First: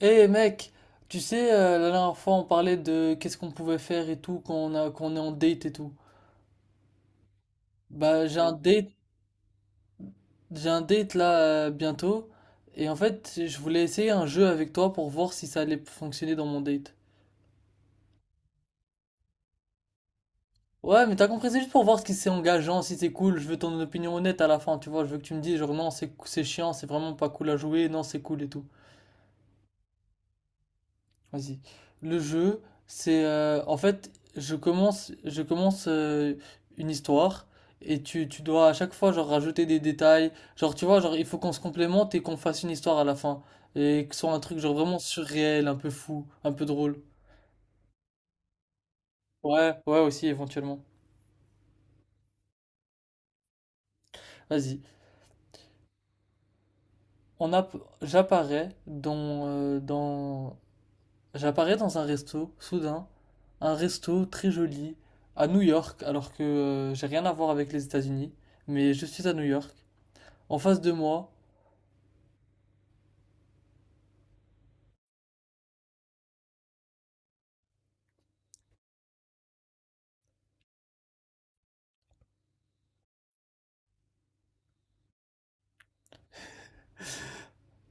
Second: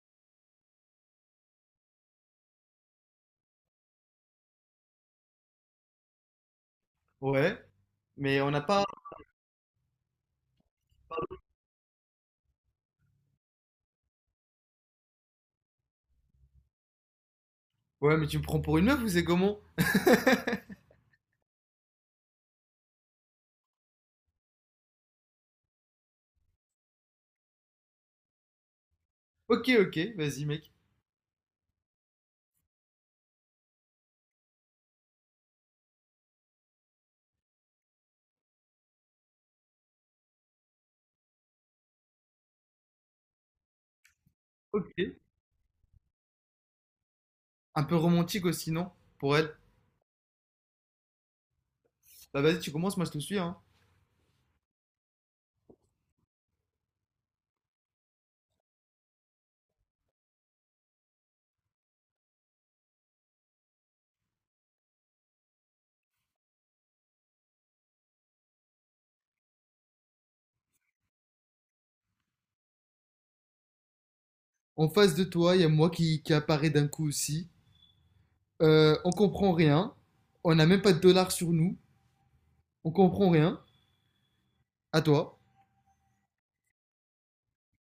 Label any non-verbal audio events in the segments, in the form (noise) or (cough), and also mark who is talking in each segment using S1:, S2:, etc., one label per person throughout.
S1: Eh mec, tu sais, la dernière fois on parlait de qu'est-ce qu'on pouvait faire et tout quand quand on est en date et tout.
S2: Ouais,
S1: Bah j'ai
S2: mais on
S1: un
S2: n'a pas.
S1: date, j'ai un date là bientôt et en fait je voulais essayer un jeu avec toi pour voir si ça allait fonctionner dans mon date.
S2: Ouais, mais tu me prends pour une meuf ou c'est comment?
S1: Ouais mais t'as compris, c'est juste pour voir si c'est engageant, si c'est cool, je veux ton opinion honnête à la fin, tu vois, je veux que tu me dises genre non c'est chiant, c'est vraiment pas cool à jouer, non c'est cool et tout.
S2: Ok, ok, vas-y, mec.
S1: Vas-y. Le jeu, c'est en fait, je commence une histoire et tu dois à chaque fois genre rajouter des détails. Genre tu vois, genre il faut qu'on se complémente et qu'on fasse une histoire à la fin et que ce soit un truc genre
S2: Ok.
S1: vraiment surréel, un peu fou, un peu drôle.
S2: Un peu romantique aussi, non? Pour elle.
S1: Ouais, ouais aussi éventuellement.
S2: Bah, vas-y, tu commences, moi je te suis, hein.
S1: Vas-y. On a, j'apparais dans J'apparais dans un resto, soudain, un resto très joli, à New York, alors que j'ai rien à voir avec les États-Unis, mais je suis à New York. En face de moi,
S2: En face de toi, il y a moi qui apparaît d'un coup aussi. On comprend rien. On n'a même pas de dollars sur nous. On comprend rien. À toi.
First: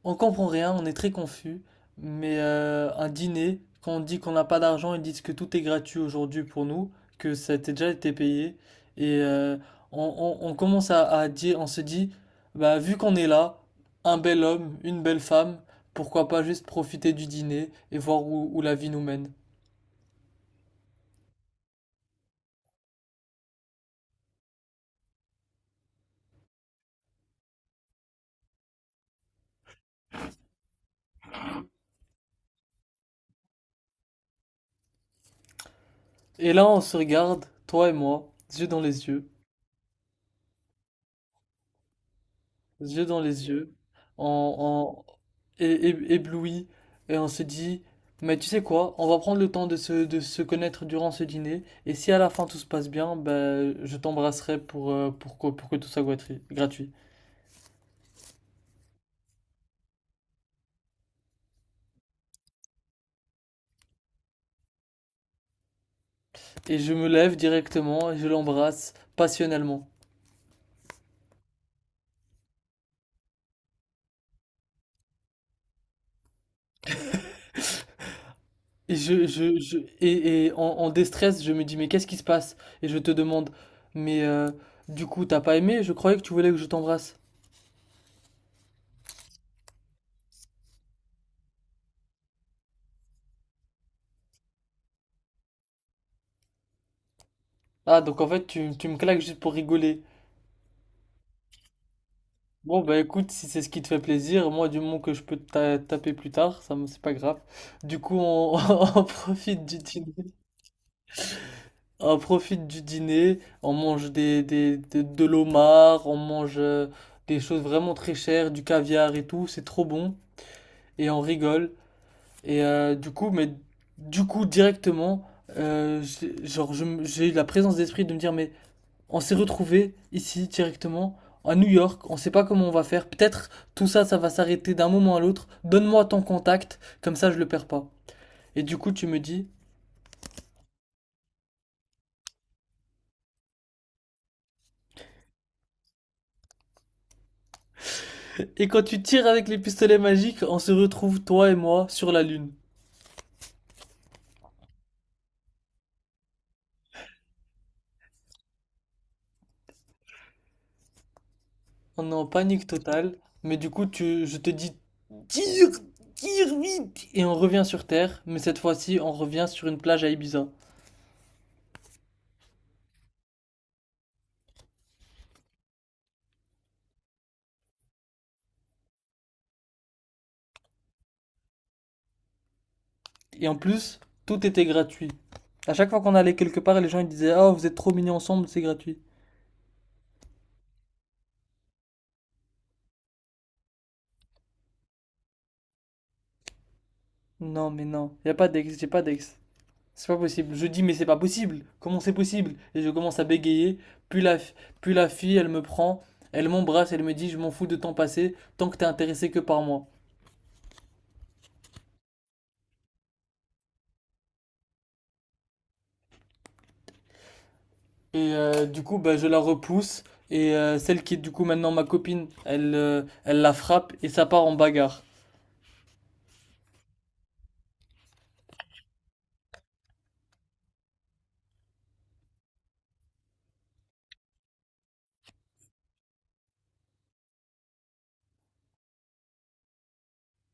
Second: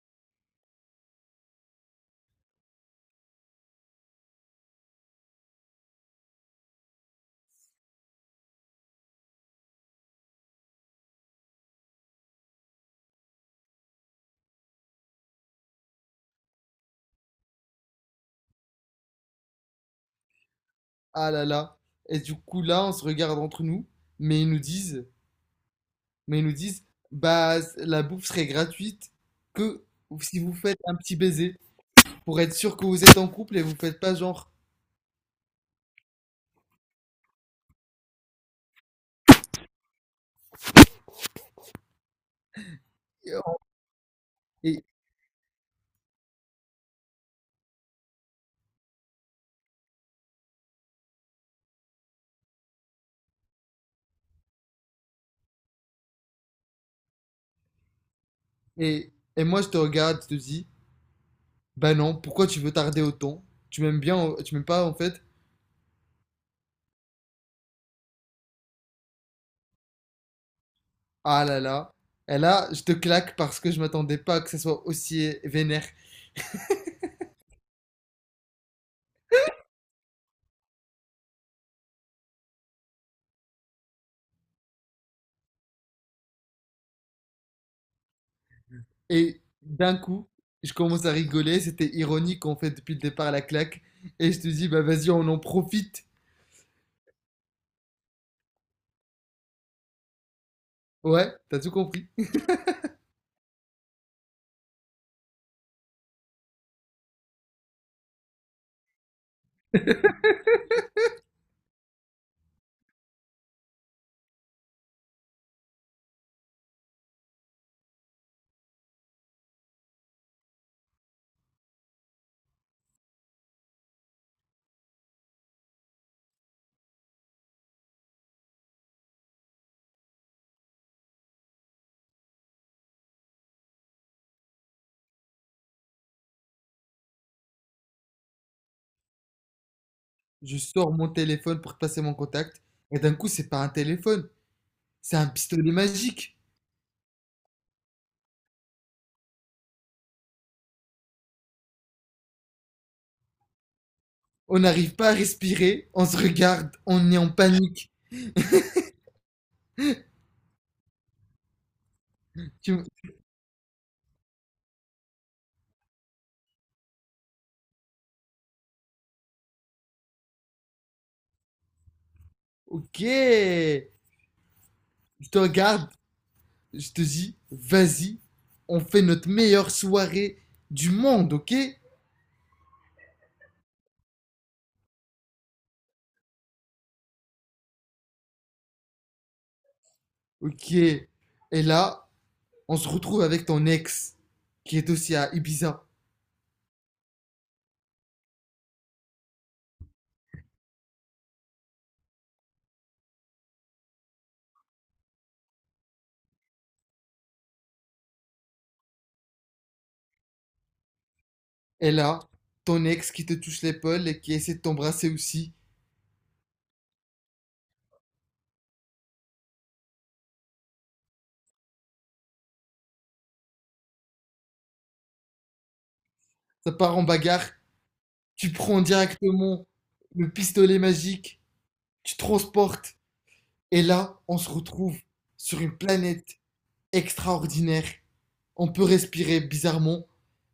S1: on comprend rien, on est très confus, mais un dîner, quand on dit qu'on n'a pas d'argent, ils disent que tout est gratuit aujourd'hui pour nous, que déjà été payé, et on commence à dire, on se dit, bah vu qu'on est là, un bel homme, une belle femme, pourquoi pas juste profiter du dîner et voir où la vie nous mène.
S2: Ah là là. Et du coup, là, on se regarde entre nous. Mais ils nous disent, mais ils nous disent, bah, la bouffe serait gratuite que si vous faites un petit baiser. Pour être sûr que vous êtes en couple et vous faites pas genre.
S1: Et là, on se regarde, toi et moi, yeux dans les yeux, yeux dans les yeux,
S2: Et,
S1: en, en é- ébloui, et on se dit, mais tu sais quoi, on va prendre le temps de de se connaître durant ce dîner, et si à la fin tout se passe bien, ben, je t'embrasserai pour que tout soit gratuit, gratuit.
S2: et, et moi, je te regarde, je te dis, bah non, pourquoi tu veux tarder autant? Tu m'aimes bien, tu m'aimes pas en fait?
S1: Et je me lève directement, et je l'embrasse passionnellement.
S2: Ah là là. Et là, je te claque parce que je m'attendais pas que ça soit aussi vénère.
S1: Et en déstress, je me dis, mais qu'est-ce qui se passe? Et je te demande, mais du coup, t'as pas aimé? Je croyais que tu voulais que je t'embrasse.
S2: Et d'un coup, je commence à rigoler, c'était ironique en fait depuis le départ la claque. Et je te dis, bah vas-y, on en profite.
S1: Ah, donc en fait, tu me claques juste pour rigoler.
S2: Ouais, t'as tout compris.
S1: Bon, bah écoute, si c'est ce qui te fait plaisir, moi, du moment que je peux taper plus tard, c'est pas grave. Du coup, on, (laughs) on profite du dîner. On profite du dîner, on mange de l'homard, on mange des choses vraiment très chères, du caviar et tout, c'est trop bon. Et on rigole. Et du coup, directement, j'ai eu la présence d'esprit de me dire, mais. On s'est retrouvé ici directement à New York. On ne sait pas comment on va faire. Peut-être tout ça, ça va s'arrêter d'un moment à l'autre. Donne-moi ton contact, comme ça je le perds pas. Et du coup, tu me dis.
S2: Je sors mon téléphone pour te passer mon contact. Et d'un coup, c'est pas un téléphone, c'est un pistolet magique.
S1: Et quand tu tires avec les pistolets magiques, on se retrouve toi et moi sur la lune.
S2: On n'arrive pas à respirer, on se regarde, on est en panique.
S1: On est en panique
S2: Tu,
S1: totale. Mais du coup, je te dis tire, tire vite. Et on revient sur Terre. Mais cette fois-ci, on revient sur une plage à Ibiza.
S2: Ok. Je te regarde, je te dis, vas-y, on fait notre meilleure soirée du monde, ok?
S1: Et en plus, tout était gratuit. À chaque fois qu'on allait quelque part, les gens ils disaient ah oh, vous êtes trop mignons ensemble, c'est gratuit.
S2: Ok. Et là, on se retrouve avec ton ex, qui est aussi à Ibiza.
S1: Non, mais non. Y a pas d'ex, j'ai pas d'ex. C'est pas possible. Je dis, mais c'est pas possible. Comment c'est possible? Et je commence à bégayer. Puis la, fi- puis la fille, elle me prend, elle m'embrasse, elle me dit, je m'en fous de temps passé, tant que t'es intéressé que par moi.
S2: Et là, ton ex qui te touche l'épaule et qui essaie de t'embrasser aussi.
S1: Et du coup, bah, je la repousse. Et celle qui est du coup maintenant ma copine, elle, elle la frappe et ça part en bagarre.
S2: Ça part en bagarre. Tu prends directement le pistolet magique. Tu transportes. Et là, on se retrouve sur une planète extraordinaire. On peut respirer bizarrement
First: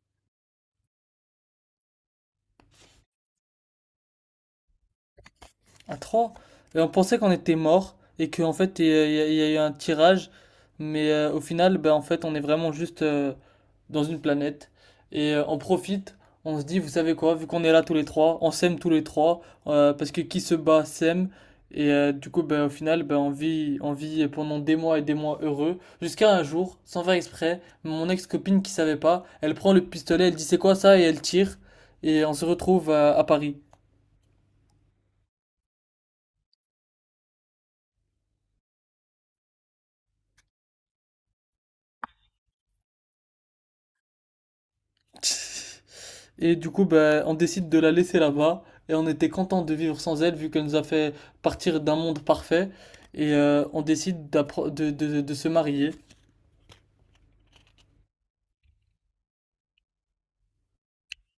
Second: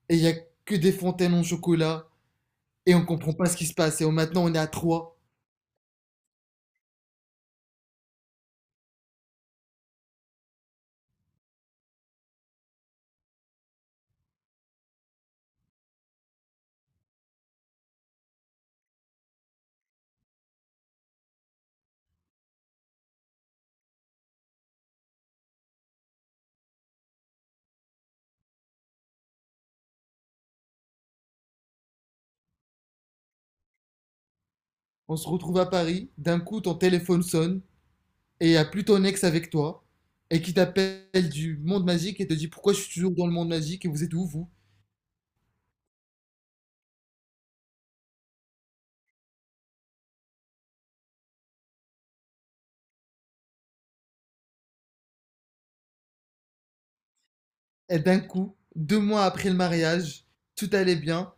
S2: et il n'y a que des fontaines en chocolat et on comprend pas ce qui se passe. Et maintenant, on est à trois.
S1: À trois. Et on pensait qu'on était mort et qu'en fait, il y a eu un tirage. Mais au final, bah, en fait, on est vraiment juste dans une planète et on profite. On se dit, vous savez quoi, vu qu'on est là tous les trois, on s'aime tous les trois parce que qui se bat s'aime. Et du coup, ben, au final, ben, on vit pendant des mois et des mois heureux. Jusqu'à un jour, sans faire exprès, mon ex-copine qui savait pas, elle prend le pistolet, elle dit c'est quoi ça et elle tire. Et on se retrouve à Paris.
S2: On se retrouve à Paris. D'un coup, ton téléphone sonne et il n'y a plus ton ex avec toi et qui t'appelle du monde magique et te dit pourquoi je suis toujours dans le monde magique et vous êtes où vous.
S1: (laughs) Et du coup, ben, on décide de la laisser là-bas. Et on était content de vivre sans elle, vu qu'elle nous a fait partir d'un monde parfait. Et on décide de se marier.
S2: Et d'un coup, 2 mois après le mariage, tout allait bien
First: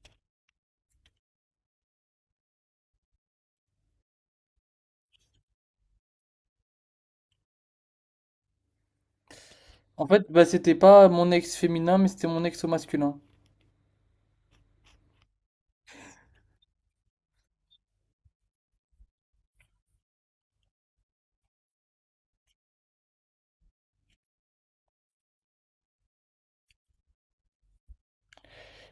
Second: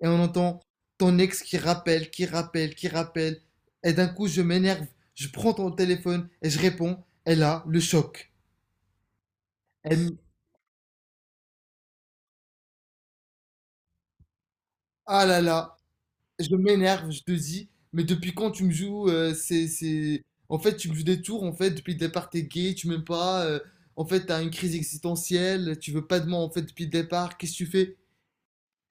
S2: et on entend ton ex qui rappelle, qui rappelle, qui rappelle. Et d'un coup, je m'énerve, je prends ton téléphone et je réponds. Et là, le choc. Elle
S1: En
S2: me-
S1: fait, ben, c'était pas mon ex féminin, mais c'était mon ex au masculin.
S2: Ah là là, je m'énerve, je te dis, mais depuis quand tu me joues c'est... En fait, tu me joues des tours, en fait, depuis le départ, t'es gay, tu m'aimes pas, en fait, t'as une crise existentielle, tu veux pas de moi, en fait, depuis le départ, qu'est-ce que tu fais?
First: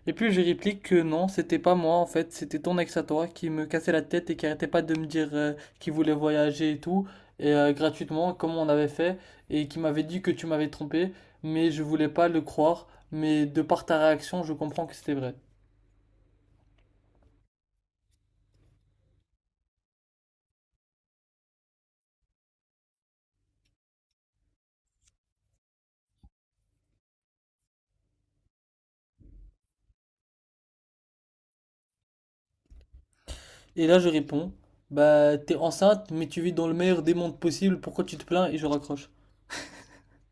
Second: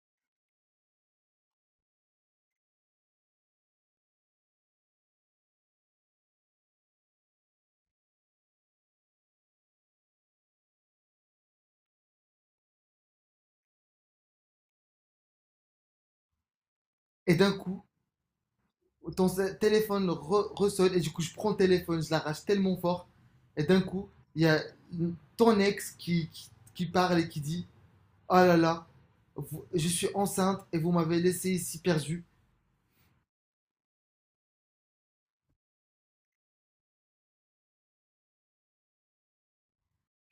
S1: Et puis je réplique que non, c'était pas moi en fait, c'était ton ex à toi qui me cassait la tête et qui arrêtait pas de me dire qu'il voulait voyager et tout, et gratuitement, comme on avait fait, et qui m'avait dit que tu m'avais trompé, mais je voulais pas le croire, mais de par ta réaction, je comprends que c'était vrai.
S2: Et d'un coup, ton téléphone ressonne, et du coup, je prends le téléphone, je l'arrache tellement fort, et d'un coup, il y a ton ex qui parle et qui dit, ah là là, je suis enceinte et vous m'avez laissé ici perdu.
S1: Et là, je réponds, bah, t'es enceinte, mais tu vis dans le meilleur des mondes possible, pourquoi tu te plains? Et je raccroche.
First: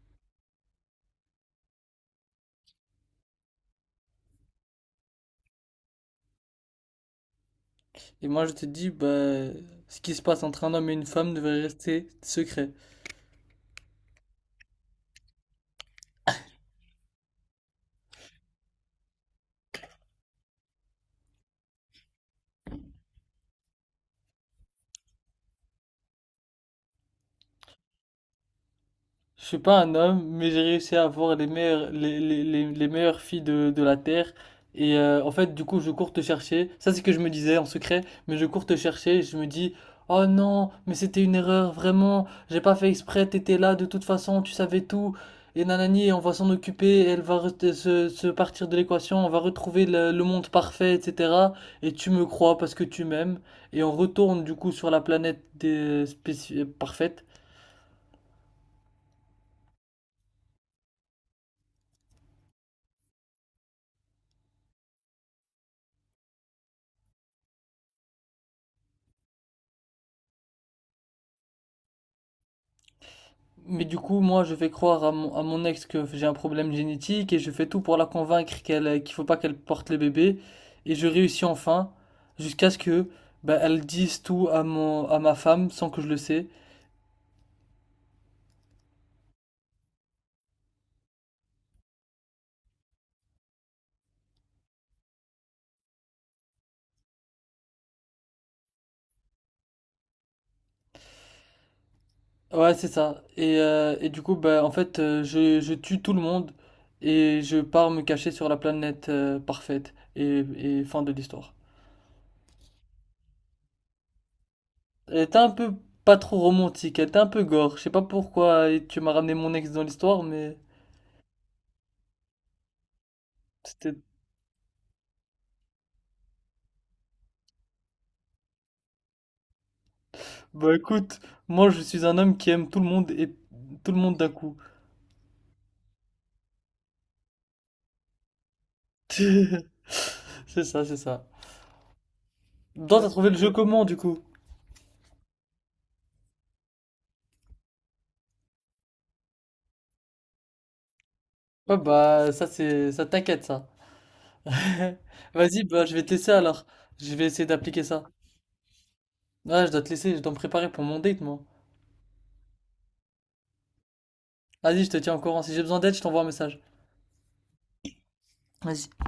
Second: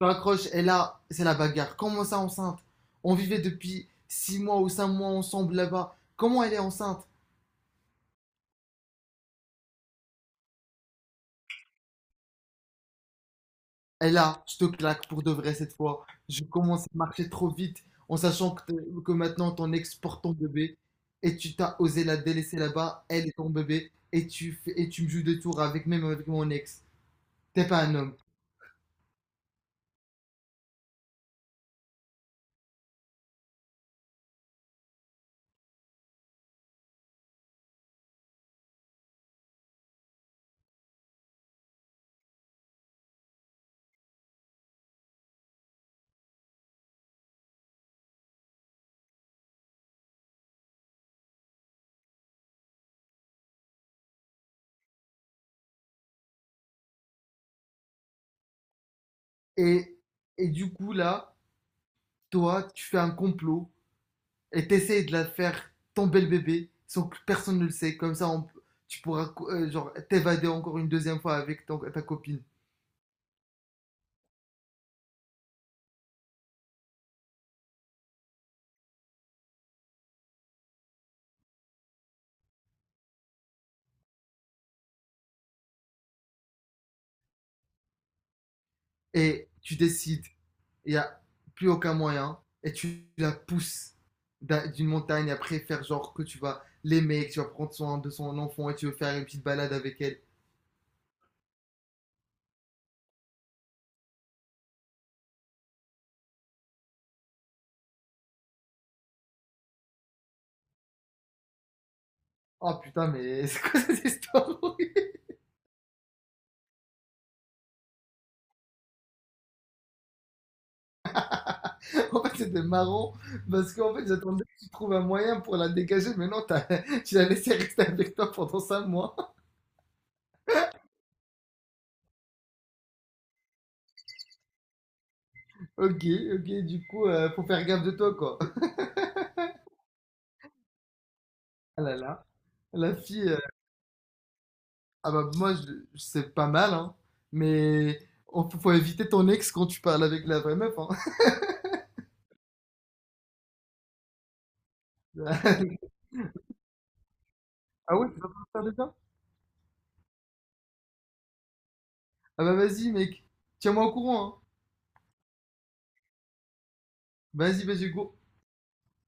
S2: M'accroche, et là, c'est la bagarre. Comment ça, enceinte? On vivait depuis 6 mois ou 5 mois ensemble là-bas. Comment elle est enceinte?
S1: Et moi, je te dis, bah, ce qui se passe entre un homme et une femme devrait rester secret.
S2: Et là, je te claque pour de vrai cette fois. Je commence à marcher trop vite en sachant que, que maintenant ton ex porte ton bébé et tu t'as osé la délaisser là-bas, elle est ton bébé et et tu me joues des tours avec même avec mon ex. T'es pas un homme.
S1: Je suis pas un homme, mais j'ai réussi à avoir les meilleures filles de la Terre. Et en fait, du coup, je cours te chercher. Ça, c'est ce que je me disais en secret, mais je cours te chercher et je me dis, oh non, mais c'était une erreur, vraiment. J'ai pas fait exprès, t'étais là de toute façon, tu savais tout. Et nanani, et on va s'en occuper, et elle va se partir de l'équation, on va retrouver le monde parfait, etc. Et tu me crois parce que tu m'aimes. Et on retourne du coup sur la planète des spéci- parfaite.
S2: Et, et du coup là, toi, tu fais un complot et t'essayes de la faire tomber le bébé sans que personne ne le sait. Comme ça, tu pourras genre t'évader encore une deuxième fois avec ta copine.
S1: Mais du coup, moi, je fais croire à à mon ex que j'ai un problème génétique et je fais tout pour la convaincre qu'elle, qu'il faut pas qu'elle porte le bébé. Et je réussis enfin, jusqu'à ce que bah, elle dise tout à à ma femme sans que je le sais.
S2: Et tu décides, il n'y a plus aucun moyen, et tu la pousses d'une montagne après faire genre que tu vas l'aimer, que tu vas prendre soin de son enfant et tu veux faire une petite balade avec elle.
S1: Ouais, c'est ça. Et, du coup, bah, en fait, je tue tout le monde et je pars me cacher sur la planète parfaite. Et fin de l'histoire.
S2: Oh putain, mais (laughs) c'est quoi cette histoire? (laughs)
S1: Elle était un peu pas trop romantique, elle était un peu gore. Je sais pas pourquoi et tu m'as ramené mon ex dans l'histoire, mais
S2: En fait, c'était marrant parce qu'en
S1: c'était.
S2: fait, j'attendais que tu trouves un moyen pour la dégager, mais non, (laughs) tu l'as laissé rester avec toi pendant 5 mois.
S1: Bah écoute, moi je suis un homme qui aime tout le monde et tout le monde d'un coup.
S2: Ok, ok, du coup, faut faire gaffe de toi, quoi. (laughs)
S1: (laughs) C'est ça, c'est ça.
S2: Ah là là. La
S1: Donc t'as
S2: fille,
S1: trouvé le jeu comment du coup?
S2: ah bah moi, c'est pas mal, hein. Mais faut éviter ton ex quand tu parles avec la vraie meuf, hein.
S1: Ouais bah ça c'est ça t'inquiète ça. (laughs) Vas-y bah
S2: (laughs)
S1: je vais te laisser alors. Je vais essayer d'appliquer
S2: Ah ouais,
S1: ça.
S2: tu vas pas me faire déjà?
S1: Ouais je dois te laisser, je dois me préparer pour mon date moi.
S2: Ah bah vas-y, mec. Tiens-moi au courant, hein.
S1: Vas-y je te tiens au courant. Si j'ai besoin d'aide, je t'envoie un message.
S2: Vas-y, vas-y, go.
S1: Vas-y.